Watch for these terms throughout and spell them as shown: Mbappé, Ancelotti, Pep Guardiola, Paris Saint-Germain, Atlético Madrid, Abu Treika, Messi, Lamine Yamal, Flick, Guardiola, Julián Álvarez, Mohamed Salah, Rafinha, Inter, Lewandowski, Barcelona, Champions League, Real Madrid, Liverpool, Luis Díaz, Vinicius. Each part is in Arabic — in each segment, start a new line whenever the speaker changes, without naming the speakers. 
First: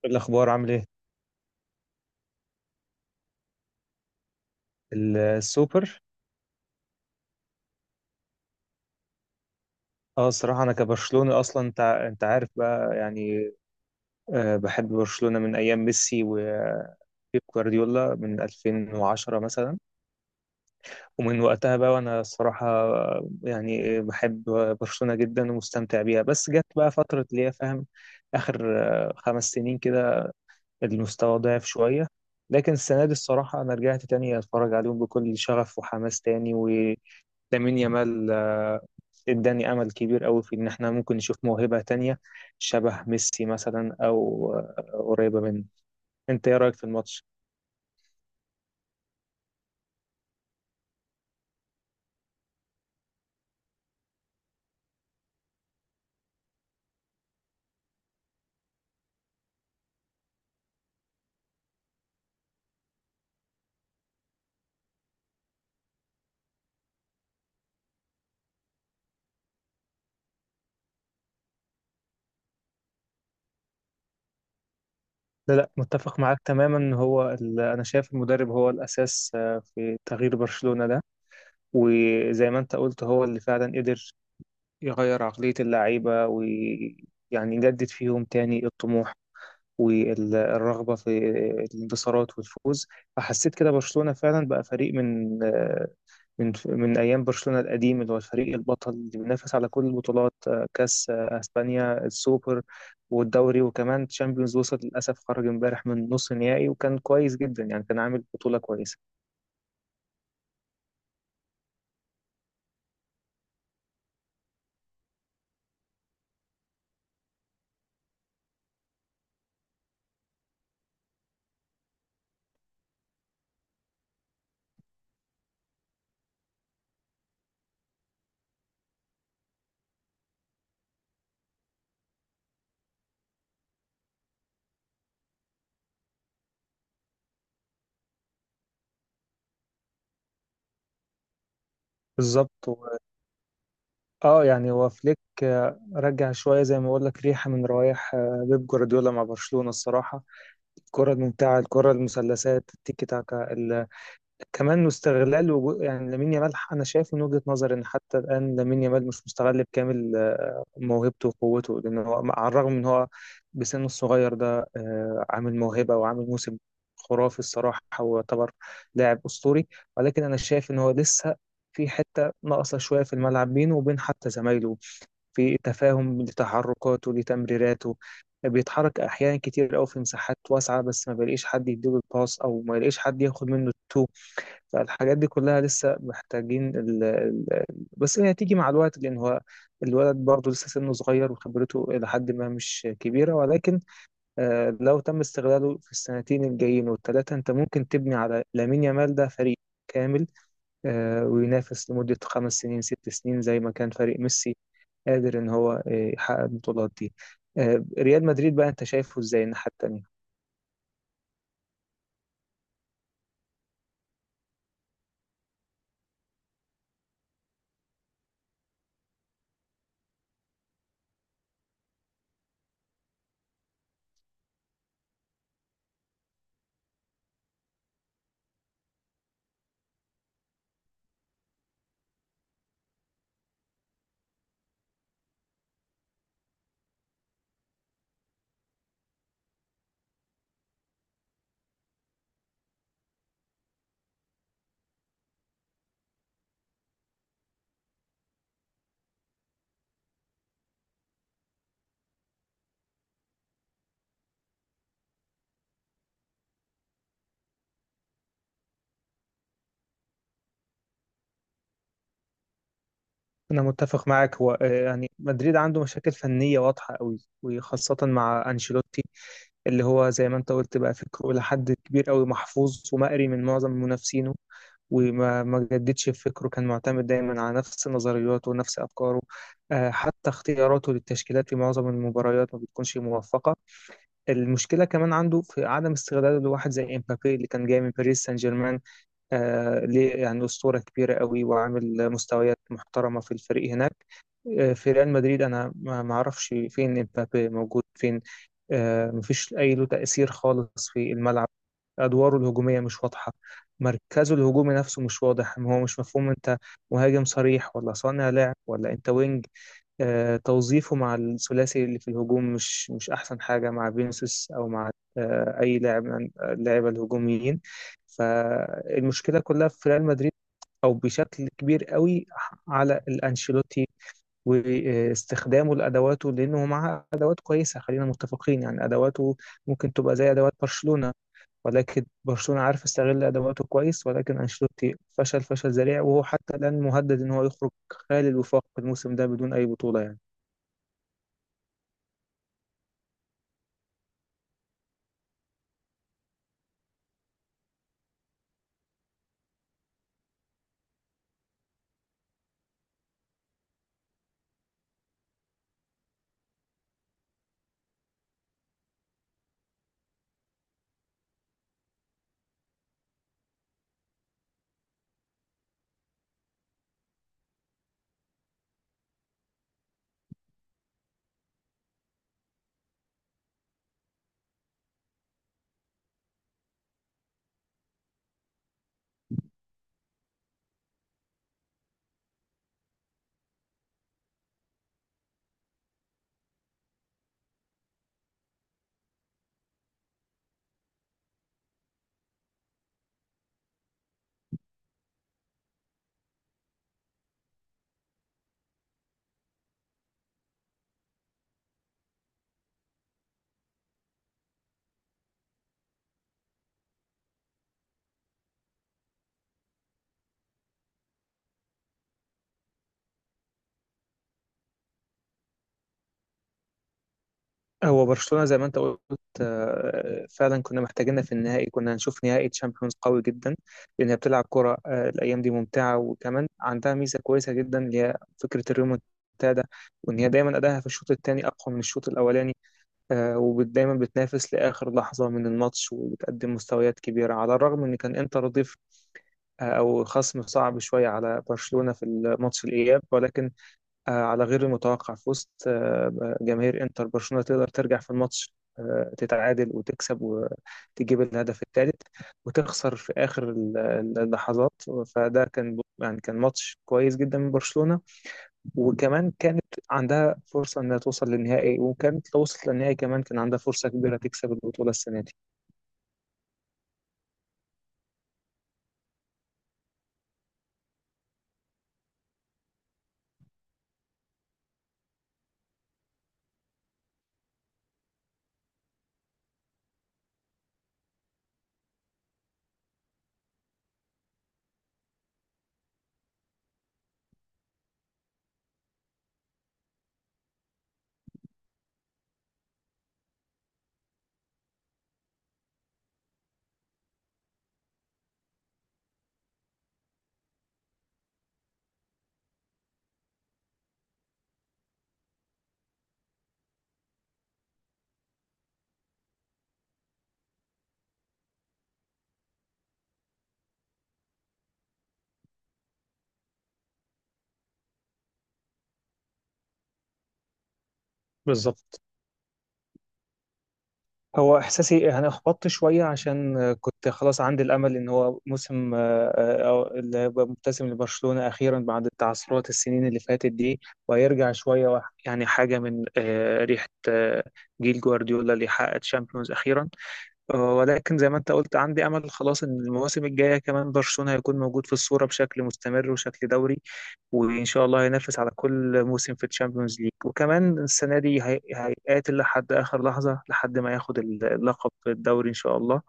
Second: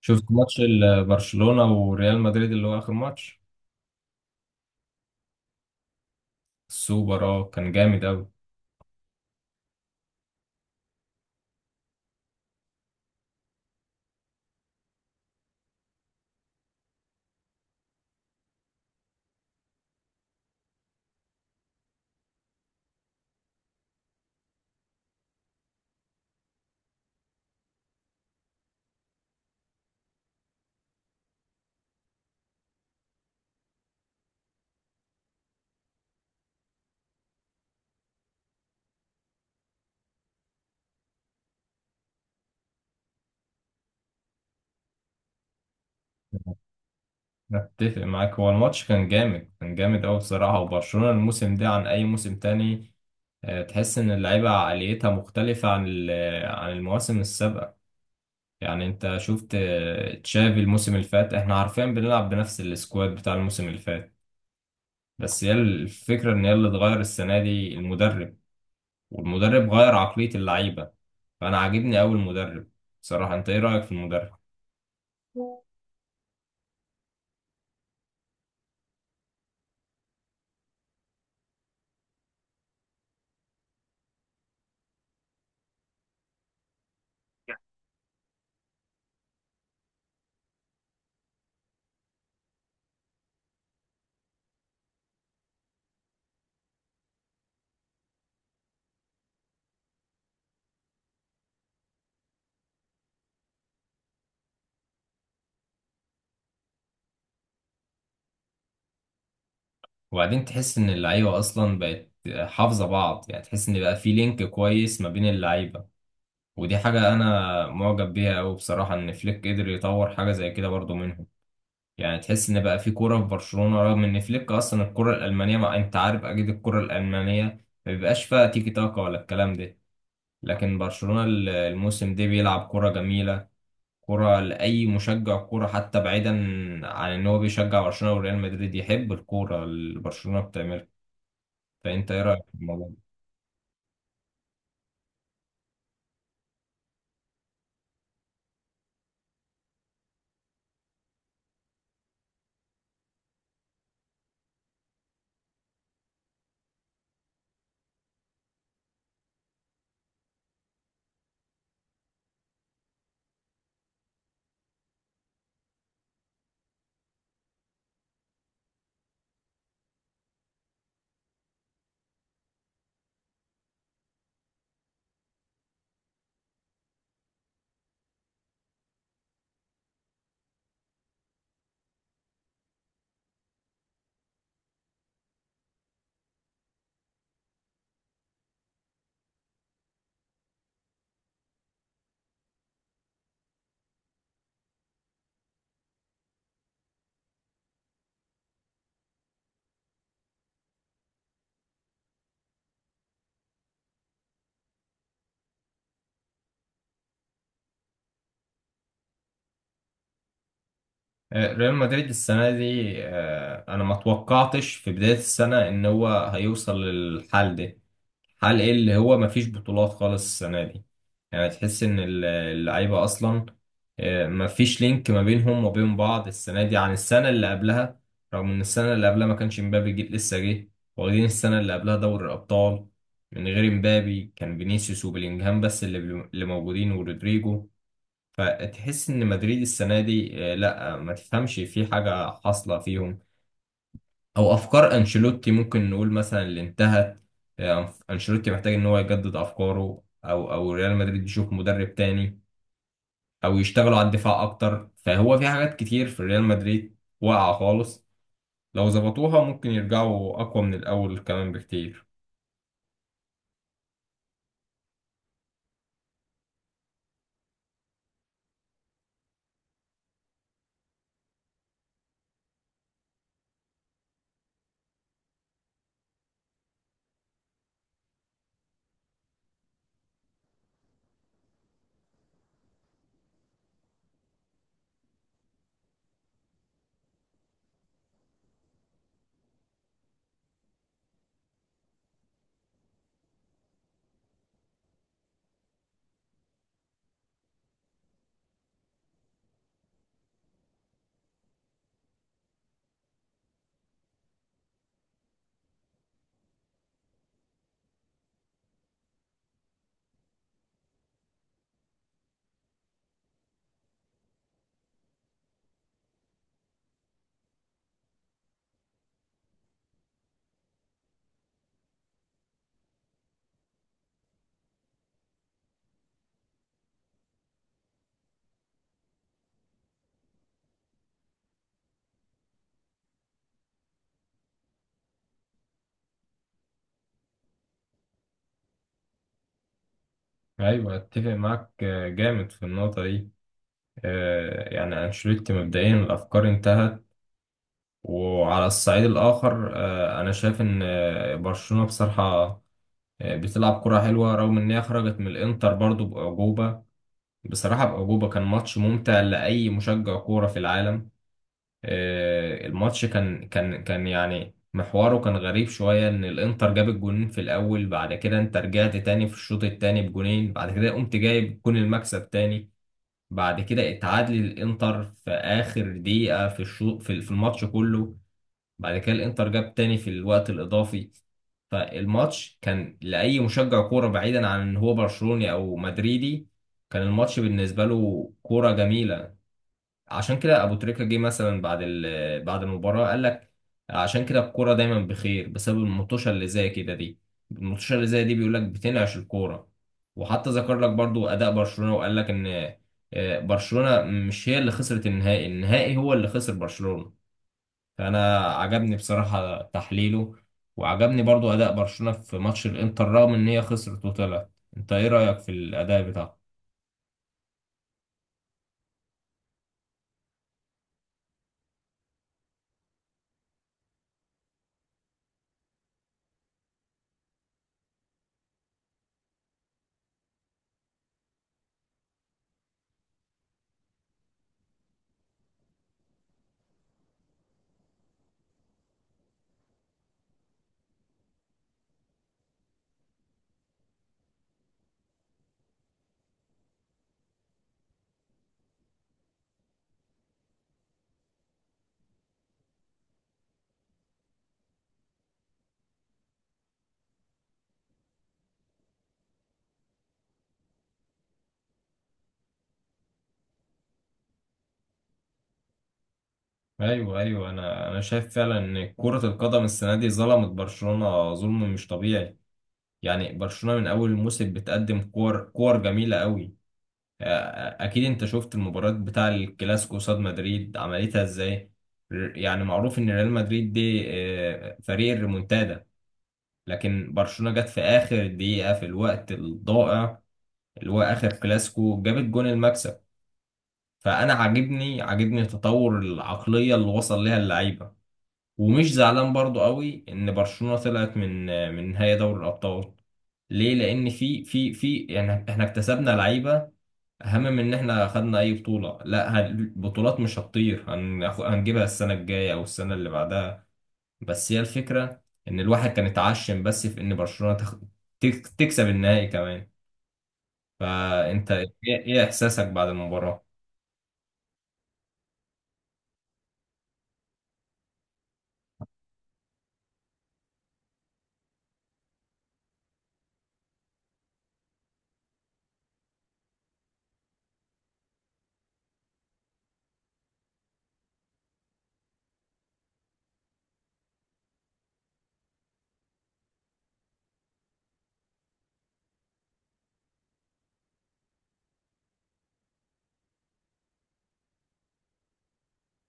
شفت
الأخبار
ماتش
عامل إيه؟
برشلونة وريال مدريد اللي هو آخر ماتش
السوبر.
السوبر. اه كان جامد أوي.
اه، الصراحة أنا كبرشلوني أصلا. أنت عارف بقى يعني. بحب برشلونة من أيام ميسي وبيب جوارديولا من 2010 مثلا، ومن وقتها بقى، وأنا الصراحة يعني بحب برشلونة جدا ومستمتع بيها. بس جت بقى فترة اللي هي فاهم، آخر 5 سنين كده، المستوى ضعف شوية. لكن السنة دي الصراحة أنا رجعت تاني أتفرج عليهم بكل شغف وحماس تاني. لامين يامال اداني امل كبير قوي في ان احنا ممكن نشوف موهبة تانية شبه ميسي مثلا، او قريبة منه. انت ايه رأيك في الماتش؟
أتفق معاك، هو الماتش كان جامد، كان جامد أوي بصراحة، وبرشلونة الموسم ده عن أي موسم تاني. تحس إن اللعيبة عقليتها مختلفة عن عن المواسم السابقة. يعني أنت شفت تشافي الموسم اللي فات، إحنا عارفين بنلعب بنفس السكواد بتاع الموسم اللي فات، بس هي الفكرة إن هي اللي اتغير السنة دي المدرب، والمدرب غير عقلية اللعيبة، فأنا عاجبني أوي المدرب بصراحة. أنت إيه رأيك في المدرب؟
لا، لا، متفق معاك تماما. هو انا شايف المدرب هو الاساس في تغيير برشلونة ده. وزي ما انت قلت هو اللي فعلا قدر يغير عقلية اللعيبة، ويعني يجدد فيهم تاني الطموح والرغبة في الانتصارات والفوز. فحسيت كده برشلونة فعلا بقى فريق من آه، من من أيام برشلونة القديم، اللي هو الفريق البطل اللي بينافس على كل البطولات: كأس أسبانيا، السوبر والدوري وكمان تشامبيونز. وصل للأسف، خرج امبارح من نص نهائي، وكان كويس جدا، يعني كان عامل بطولة كويسة.
وبعدين تحس إن اللعيبة أصلا بقت حافظة بعض، يعني تحس إن بقى في لينك كويس ما بين اللعيبة، ودي حاجة أنا معجب بيها أوي بصراحة، إن فليك قدر يطور حاجة زي كده برضو منهم. يعني تحس إن بقى في كورة في برشلونة، رغم إن فليك أصلا الكرة الألمانية، ما أنت عارف أكيد الكرة الألمانية ما بيبقاش فيها تيكي تاكا ولا الكلام ده. لكن برشلونة الموسم ده بيلعب كرة جميلة، كرة لأي مشجع كرة، حتى بعيدا عن إن هو بيشجع برشلونة وريال مدريد يحب الكورة اللي برشلونة بتعملها. فأنت إيه رأيك في
بالظبط.
الموضوع ده؟
اه يعني هو فليك رجع شوية، زي ما بقول لك، ريحة من روايح بيب جوارديولا مع برشلونة الصراحة: الكرة الممتعة، الكرة المثلثات، التيكي تاكا، كمان استغلال، يعني لامين يامال. أنا شايف من وجهة نظري إن حتى الآن لامين يامال مش مستغل بكامل موهبته وقوته، لأن هو على الرغم من هو بسنه الصغير ده عامل موهبة وعامل موسم خرافي الصراحة، ويعتبر لاعب أسطوري. ولكن أنا شايف إن هو لسه في حتة ناقصة شوية في الملعب بينه وبين حتى زمايله في تفاهم لتحركاته لتمريراته. بيتحرك أحيانا كتير أوي في مساحات واسعة، بس ما بيلاقيش حد يديله الباص، أو ما يلاقيش حد ياخد منه التو. فالحاجات دي كلها لسه محتاجين بس هي هتيجي مع الوقت، لأن هو الولد برضه لسه سنه صغير وخبرته إلى حد ما مش كبيرة. ولكن لو تم استغلاله في السنتين الجايين والثلاثة، أنت ممكن تبني على لامين يامال ده فريق كامل وينافس لمدة 5 سنين 6 سنين زي ما كان فريق ميسي قادر إن هو يحقق البطولات دي. ريال مدريد بقى، أنت شايفه إزاي الناحية التانية؟
ريال مدريد السنة دي، أنا ما توقعتش في بداية السنة إن هو هيوصل للحال ده، حال ايه اللي هو مفيش بطولات خالص السنة دي. يعني تحس ان اللعيبة اصلا مفيش لينك ما بينهم وبين بعض السنة دي عن السنة اللي قبلها، رغم ان السنة اللي قبلها ما كانش مبابي جه، لسه جه، واخدين السنة اللي قبلها دوري الابطال من غير مبابي. كان فينيسيوس وبيلينجهام بس اللي اللي موجودين، ورودريجو. فتحس ان مدريد السنة دي لا ما تفهمش في حاجة حاصلة فيهم، او افكار انشيلوتي ممكن نقول مثلا اللي انتهت. انشيلوتي محتاج ان هو يجدد افكاره، او ريال مدريد يشوف مدرب تاني، او يشتغلوا على الدفاع اكتر، فهو في حاجات كتير في ريال مدريد واقعة خالص، لو ظبطوها ممكن يرجعوا اقوى من الاول كمان بكتير.
أنا متفق معاك. هو يعني مدريد عنده مشاكل فنية واضحة قوي، وخاصة مع أنشيلوتي اللي هو زي ما أنت قلت بقى فكره لحد كبير قوي محفوظ ومقري من معظم منافسينه، وما ما جددش في فكره، كان معتمد دايما على نفس نظرياته ونفس أفكاره. حتى اختياراته للتشكيلات في معظم المباريات ما بتكونش موفقة. المشكلة كمان عنده في عدم استغلاله لواحد زي إمبابي اللي كان جاي من باريس سان جيرمان. ليه يعني أسطورة كبيرة قوي وعامل مستويات محترمة في الفريق هناك. في ريال مدريد أنا ما أعرفش فين امبابي موجود فين. مفيش أي له تأثير خالص في الملعب. أدواره الهجومية مش واضحة، مركزه الهجومي نفسه مش واضح، هو مش مفهوم أنت مهاجم صريح ولا صانع لعب ولا أنت وينج. توظيفه مع الثلاثي اللي في الهجوم مش أحسن حاجة مع فينيسيوس أو مع أي لاعب من اللاعيبة الهجوميين. فالمشكلة كلها في ريال مدريد أو بشكل كبير قوي على الأنشيلوتي واستخدامه لأدواته، لأنه معاه أدوات كويسة. خلينا متفقين يعني أدواته ممكن تبقى زي أدوات برشلونة، ولكن برشلونة عارف يستغل أدواته كويس، ولكن أنشيلوتي فشل فشل ذريع، وهو حتى الآن مهدد إن هو يخرج خالي الوفاق الموسم ده بدون أي بطولة يعني.
ايوه اتفق معاك، جامد في النقطة دي. يعني انشيلوتي مبدئيا الافكار انتهت. وعلى الصعيد الاخر انا شايف ان برشلونة بصراحة بتلعب كرة حلوة، رغم إن هي خرجت من الإنتر برضو بأعجوبة. بصراحة بأعجوبة، كان ماتش ممتع لأي مشجع كورة في العالم. الماتش كان يعني محوره كان غريب شوية، إن الإنتر جاب الجونين في الأول، بعد كده أنت رجعت تاني في الشوط التاني بجونين، بعد كده قمت جايب جون المكسب تاني، بعد كده اتعادل الإنتر في آخر دقيقة في الشوط في الماتش كله، بعد كده الانتر جاب تاني في الوقت الاضافي. فالماتش كان لاي مشجع كوره بعيدا عن ان هو برشلوني او مدريدي، كان الماتش بالنسبه له كوره جميله. عشان كده ابو تريكه جه مثلا بعد بعد المباراه، قال لك عشان كده الكوره دايما بخير بسبب المطوشه اللي زي كده دي، المطوشه اللي زي دي بيقول لك بتنعش الكوره. وحتى ذكر لك برضو اداء برشلونه، وقال لك ان برشلونه مش هي اللي خسرت النهائي، النهائي هو اللي خسر برشلونه. فانا عجبني بصراحة تحليله، وعجبني برضو اداء برشلونة في ماتش الانتر رغم ان هي خسرت وطلعت. انت ايه رأيك في الاداء بتاعه؟
هو برشلونة زي ما انت قلت فعلا كنا محتاجينها في النهائي، كنا هنشوف نهائي تشامبيونز قوي جدا، لأنها بتلعب كرة الأيام دي ممتعة. وكمان عندها ميزة كويسة جدا اللي هي فكرة الريمونتادا، وإن هي دايما أداها في الشوط الثاني أقوى من الشوط الأولاني، ودايما بتنافس لآخر لحظة من الماتش، وبتقدم مستويات كبيرة على الرغم إن كان إنتر ضيف أو خصم صعب شوية على برشلونة في الماتش الإياب. ولكن على غير المتوقع في وسط جماهير انتر، برشلونة تقدر ترجع في الماتش تتعادل وتكسب وتجيب الهدف الثالث، وتخسر في آخر اللحظات. فده كان يعني كان ماتش كويس جدا من برشلونة. وكمان كانت عندها فرصة إنها توصل للنهائي، وكانت لو وصلت للنهائي كمان كان عندها فرصة كبيرة تكسب البطولة السنة دي.
ايوه ايوه، انا شايف فعلا ان كرة القدم السنة دي ظلمت برشلونة ظلم مش طبيعي. يعني برشلونة من اول الموسم بتقدم كور كور جميلة قوي. اكيد انت شفت المباراة بتاع الكلاسيكو قصاد مدريد عملتها ازاي. يعني معروف ان ريال مدريد دي فريق الريمونتادا، لكن برشلونة جت في آخر دقيقة في الوقت الضائع اللي هو آخر كلاسيكو، جابت جون المكسب. فأنا عاجبني، عاجبني تطور العقلية اللي وصل ليها اللعيبة. ومش زعلان برضو قوي إن برشلونة طلعت من من نهائي دوري الأبطال. ليه؟ لأن في يعني إحنا اكتسبنا لعيبة أهم من إن إحنا خدنا أي بطولة. لا، البطولات مش هتطير، هنجيبها السنة الجاية أو السنة اللي بعدها. بس هي الفكرة إن الواحد كان اتعشم بس في إن برشلونة تكسب النهائي كمان. فأنت إيه
بالظبط.
إيه إحساسك بعد المباراة؟
هو احساسي يعني احبطت شويه، عشان كنت خلاص عندي الامل ان هو موسم أو اللي هيبقى مبتسم لبرشلونه اخيرا بعد تعثرات السنين اللي فاتت دي، وهيرجع شويه يعني حاجه من ريحه جيل جوارديولا اللي حقق تشامبيونز اخيرا. ولكن زي ما انت قلت عندي امل خلاص ان المواسم الجايه كمان برشلونه هيكون موجود في الصوره بشكل مستمر وشكل دوري، وإن شاء الله هينافس على كل موسم في الشامبيونز ليج. وكمان السنة دي هيقاتل لحد آخر لحظة لحد ما ياخد اللقب الدوري إن شاء الله،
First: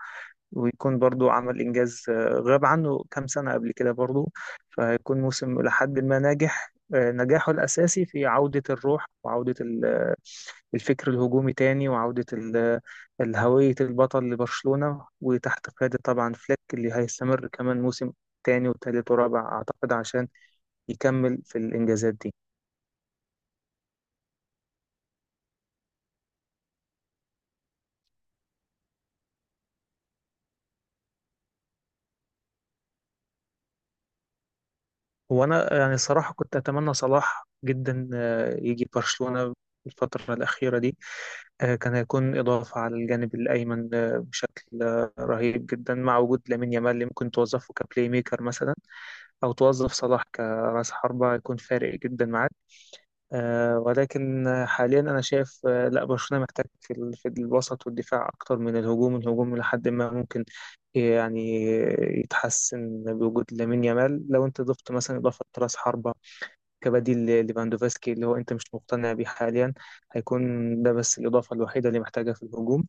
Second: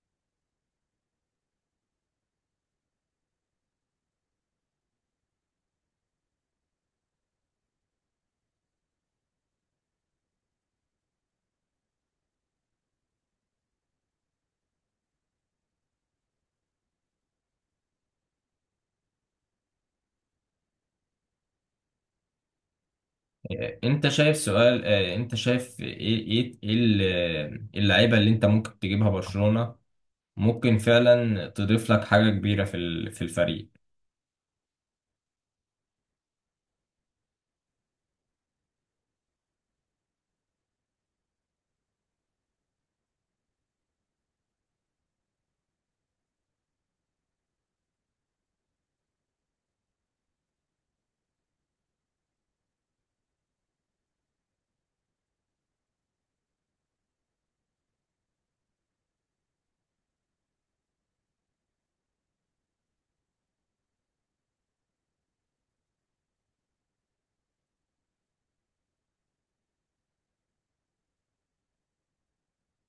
ويكون برضو عمل إنجاز غاب عنه كام سنة قبل كده برضو. فهيكون موسم لحد ما ناجح، نجاحه الأساسي في عودة الروح وعودة الفكر الهجومي تاني، وعودة هوية البطل لبرشلونة، وتحت قيادة طبعا فليك اللي هيستمر كمان موسم تاني وتالت ورابع أعتقد، عشان يكمل في الإنجازات دي.
أنت شايف إيه اللعيبة اللي أنت ممكن تجيبها برشلونة ممكن فعلا تضيف لك حاجة كبيرة في في الفريق.
هو أنا يعني الصراحة كنت أتمنى صلاح جدا يجي برشلونة الفترة الأخيرة دي. كان هيكون إضافة على الجانب الأيمن بشكل رهيب جدا، مع وجود لامين يامال اللي ممكن توظفه كبلاي ميكر مثلا، أو توظف صلاح كرأس حربة يكون فارق جدا معاه. ولكن حاليا انا شايف لا، برشلونه محتاج في الوسط والدفاع اكتر من الهجوم. الهجوم لحد ما ممكن يعني يتحسن بوجود لامين يامال، لو انت ضفت مثلا اضافه راس حربه كبديل ليفاندوفسكي اللي هو انت مش مقتنع بيه حاليا، هيكون ده بس الاضافه الوحيده اللي محتاجها في الهجوم.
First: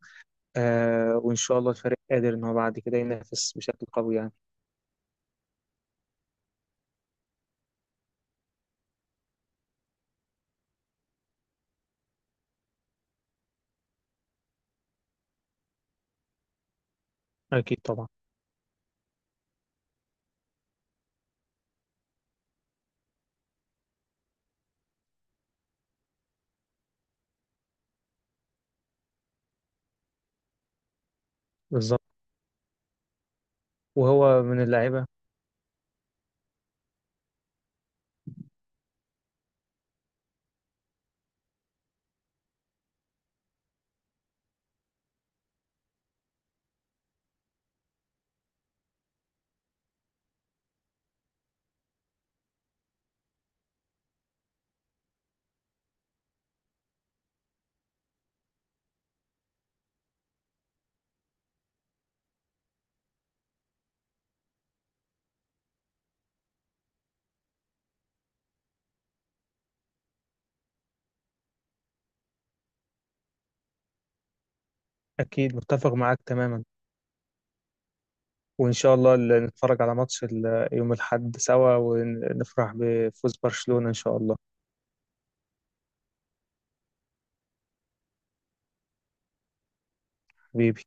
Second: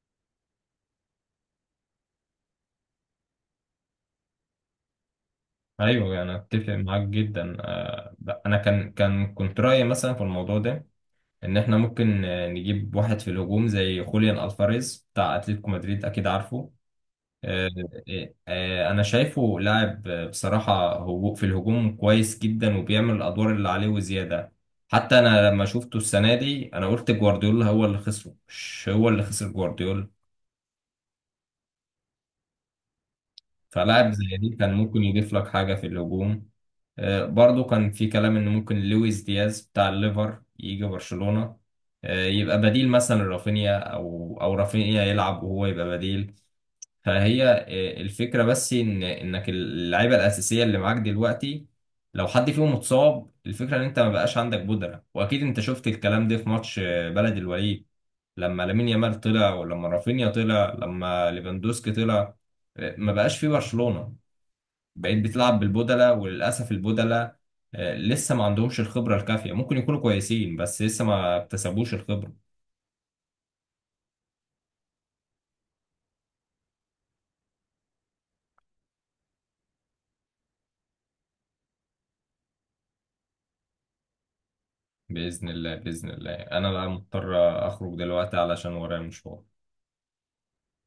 وان شاء الله الفريق قادر ان هو بعد كده ينافس بشكل قوي يعني.
أيوه أنا أتفق معاك جدا، أنا كان كان كنت رأيي مثلا في الموضوع ده، إن إحنا ممكن نجيب واحد في الهجوم زي خوليان ألفاريز بتاع أتلتيكو مدريد، أكيد عارفه. آه،
اكيد طبعا.
انا شايفه لاعب، بصراحه هو في الهجوم كويس جدا، وبيعمل الادوار اللي عليه وزياده. حتى انا لما شفته السنه دي انا قلت جوارديولا هو اللي خسره مش هو اللي خسر جوارديولا.
بالظبط.
فلاعب زي
وهو
دي
من
كان ممكن
اللعيبه.
يضيف لك حاجه في الهجوم. برضو كان في كلام ان ممكن لويس دياز بتاع الليفر يجي برشلونه، يبقى بديل مثلا لرافينيا، او رافينيا يلعب وهو يبقى بديل. فهي الفكرة بس، إن إنك اللعيبة الأساسية اللي معاك دلوقتي لو حد فيهم اتصاب، الفكرة إن أنت ما بقاش عندك بودرة. وأكيد أنت شفت الكلام ده في ماتش بلد الوليد، لما لامين يامال طلع، ولما رافينيا طلع، لما ليفاندوسكي طلع، ما بقاش في برشلونة، بقيت بتلعب بالبودلة. وللأسف البودلة لسه ما عندهمش الخبرة الكافية، ممكن يكونوا كويسين بس لسه ما اكتسبوش الخبرة.
اكيد متفق معاك تماما، وإن شاء الله نتفرج على ماتش يوم الأحد سوا، ونفرح بفوز برشلونة إن شاء الله.
بإذن الله، بإذن الله، أنا بقى مضطر أخرج دلوقتي علشان ورايا مشوار.
حبيبي.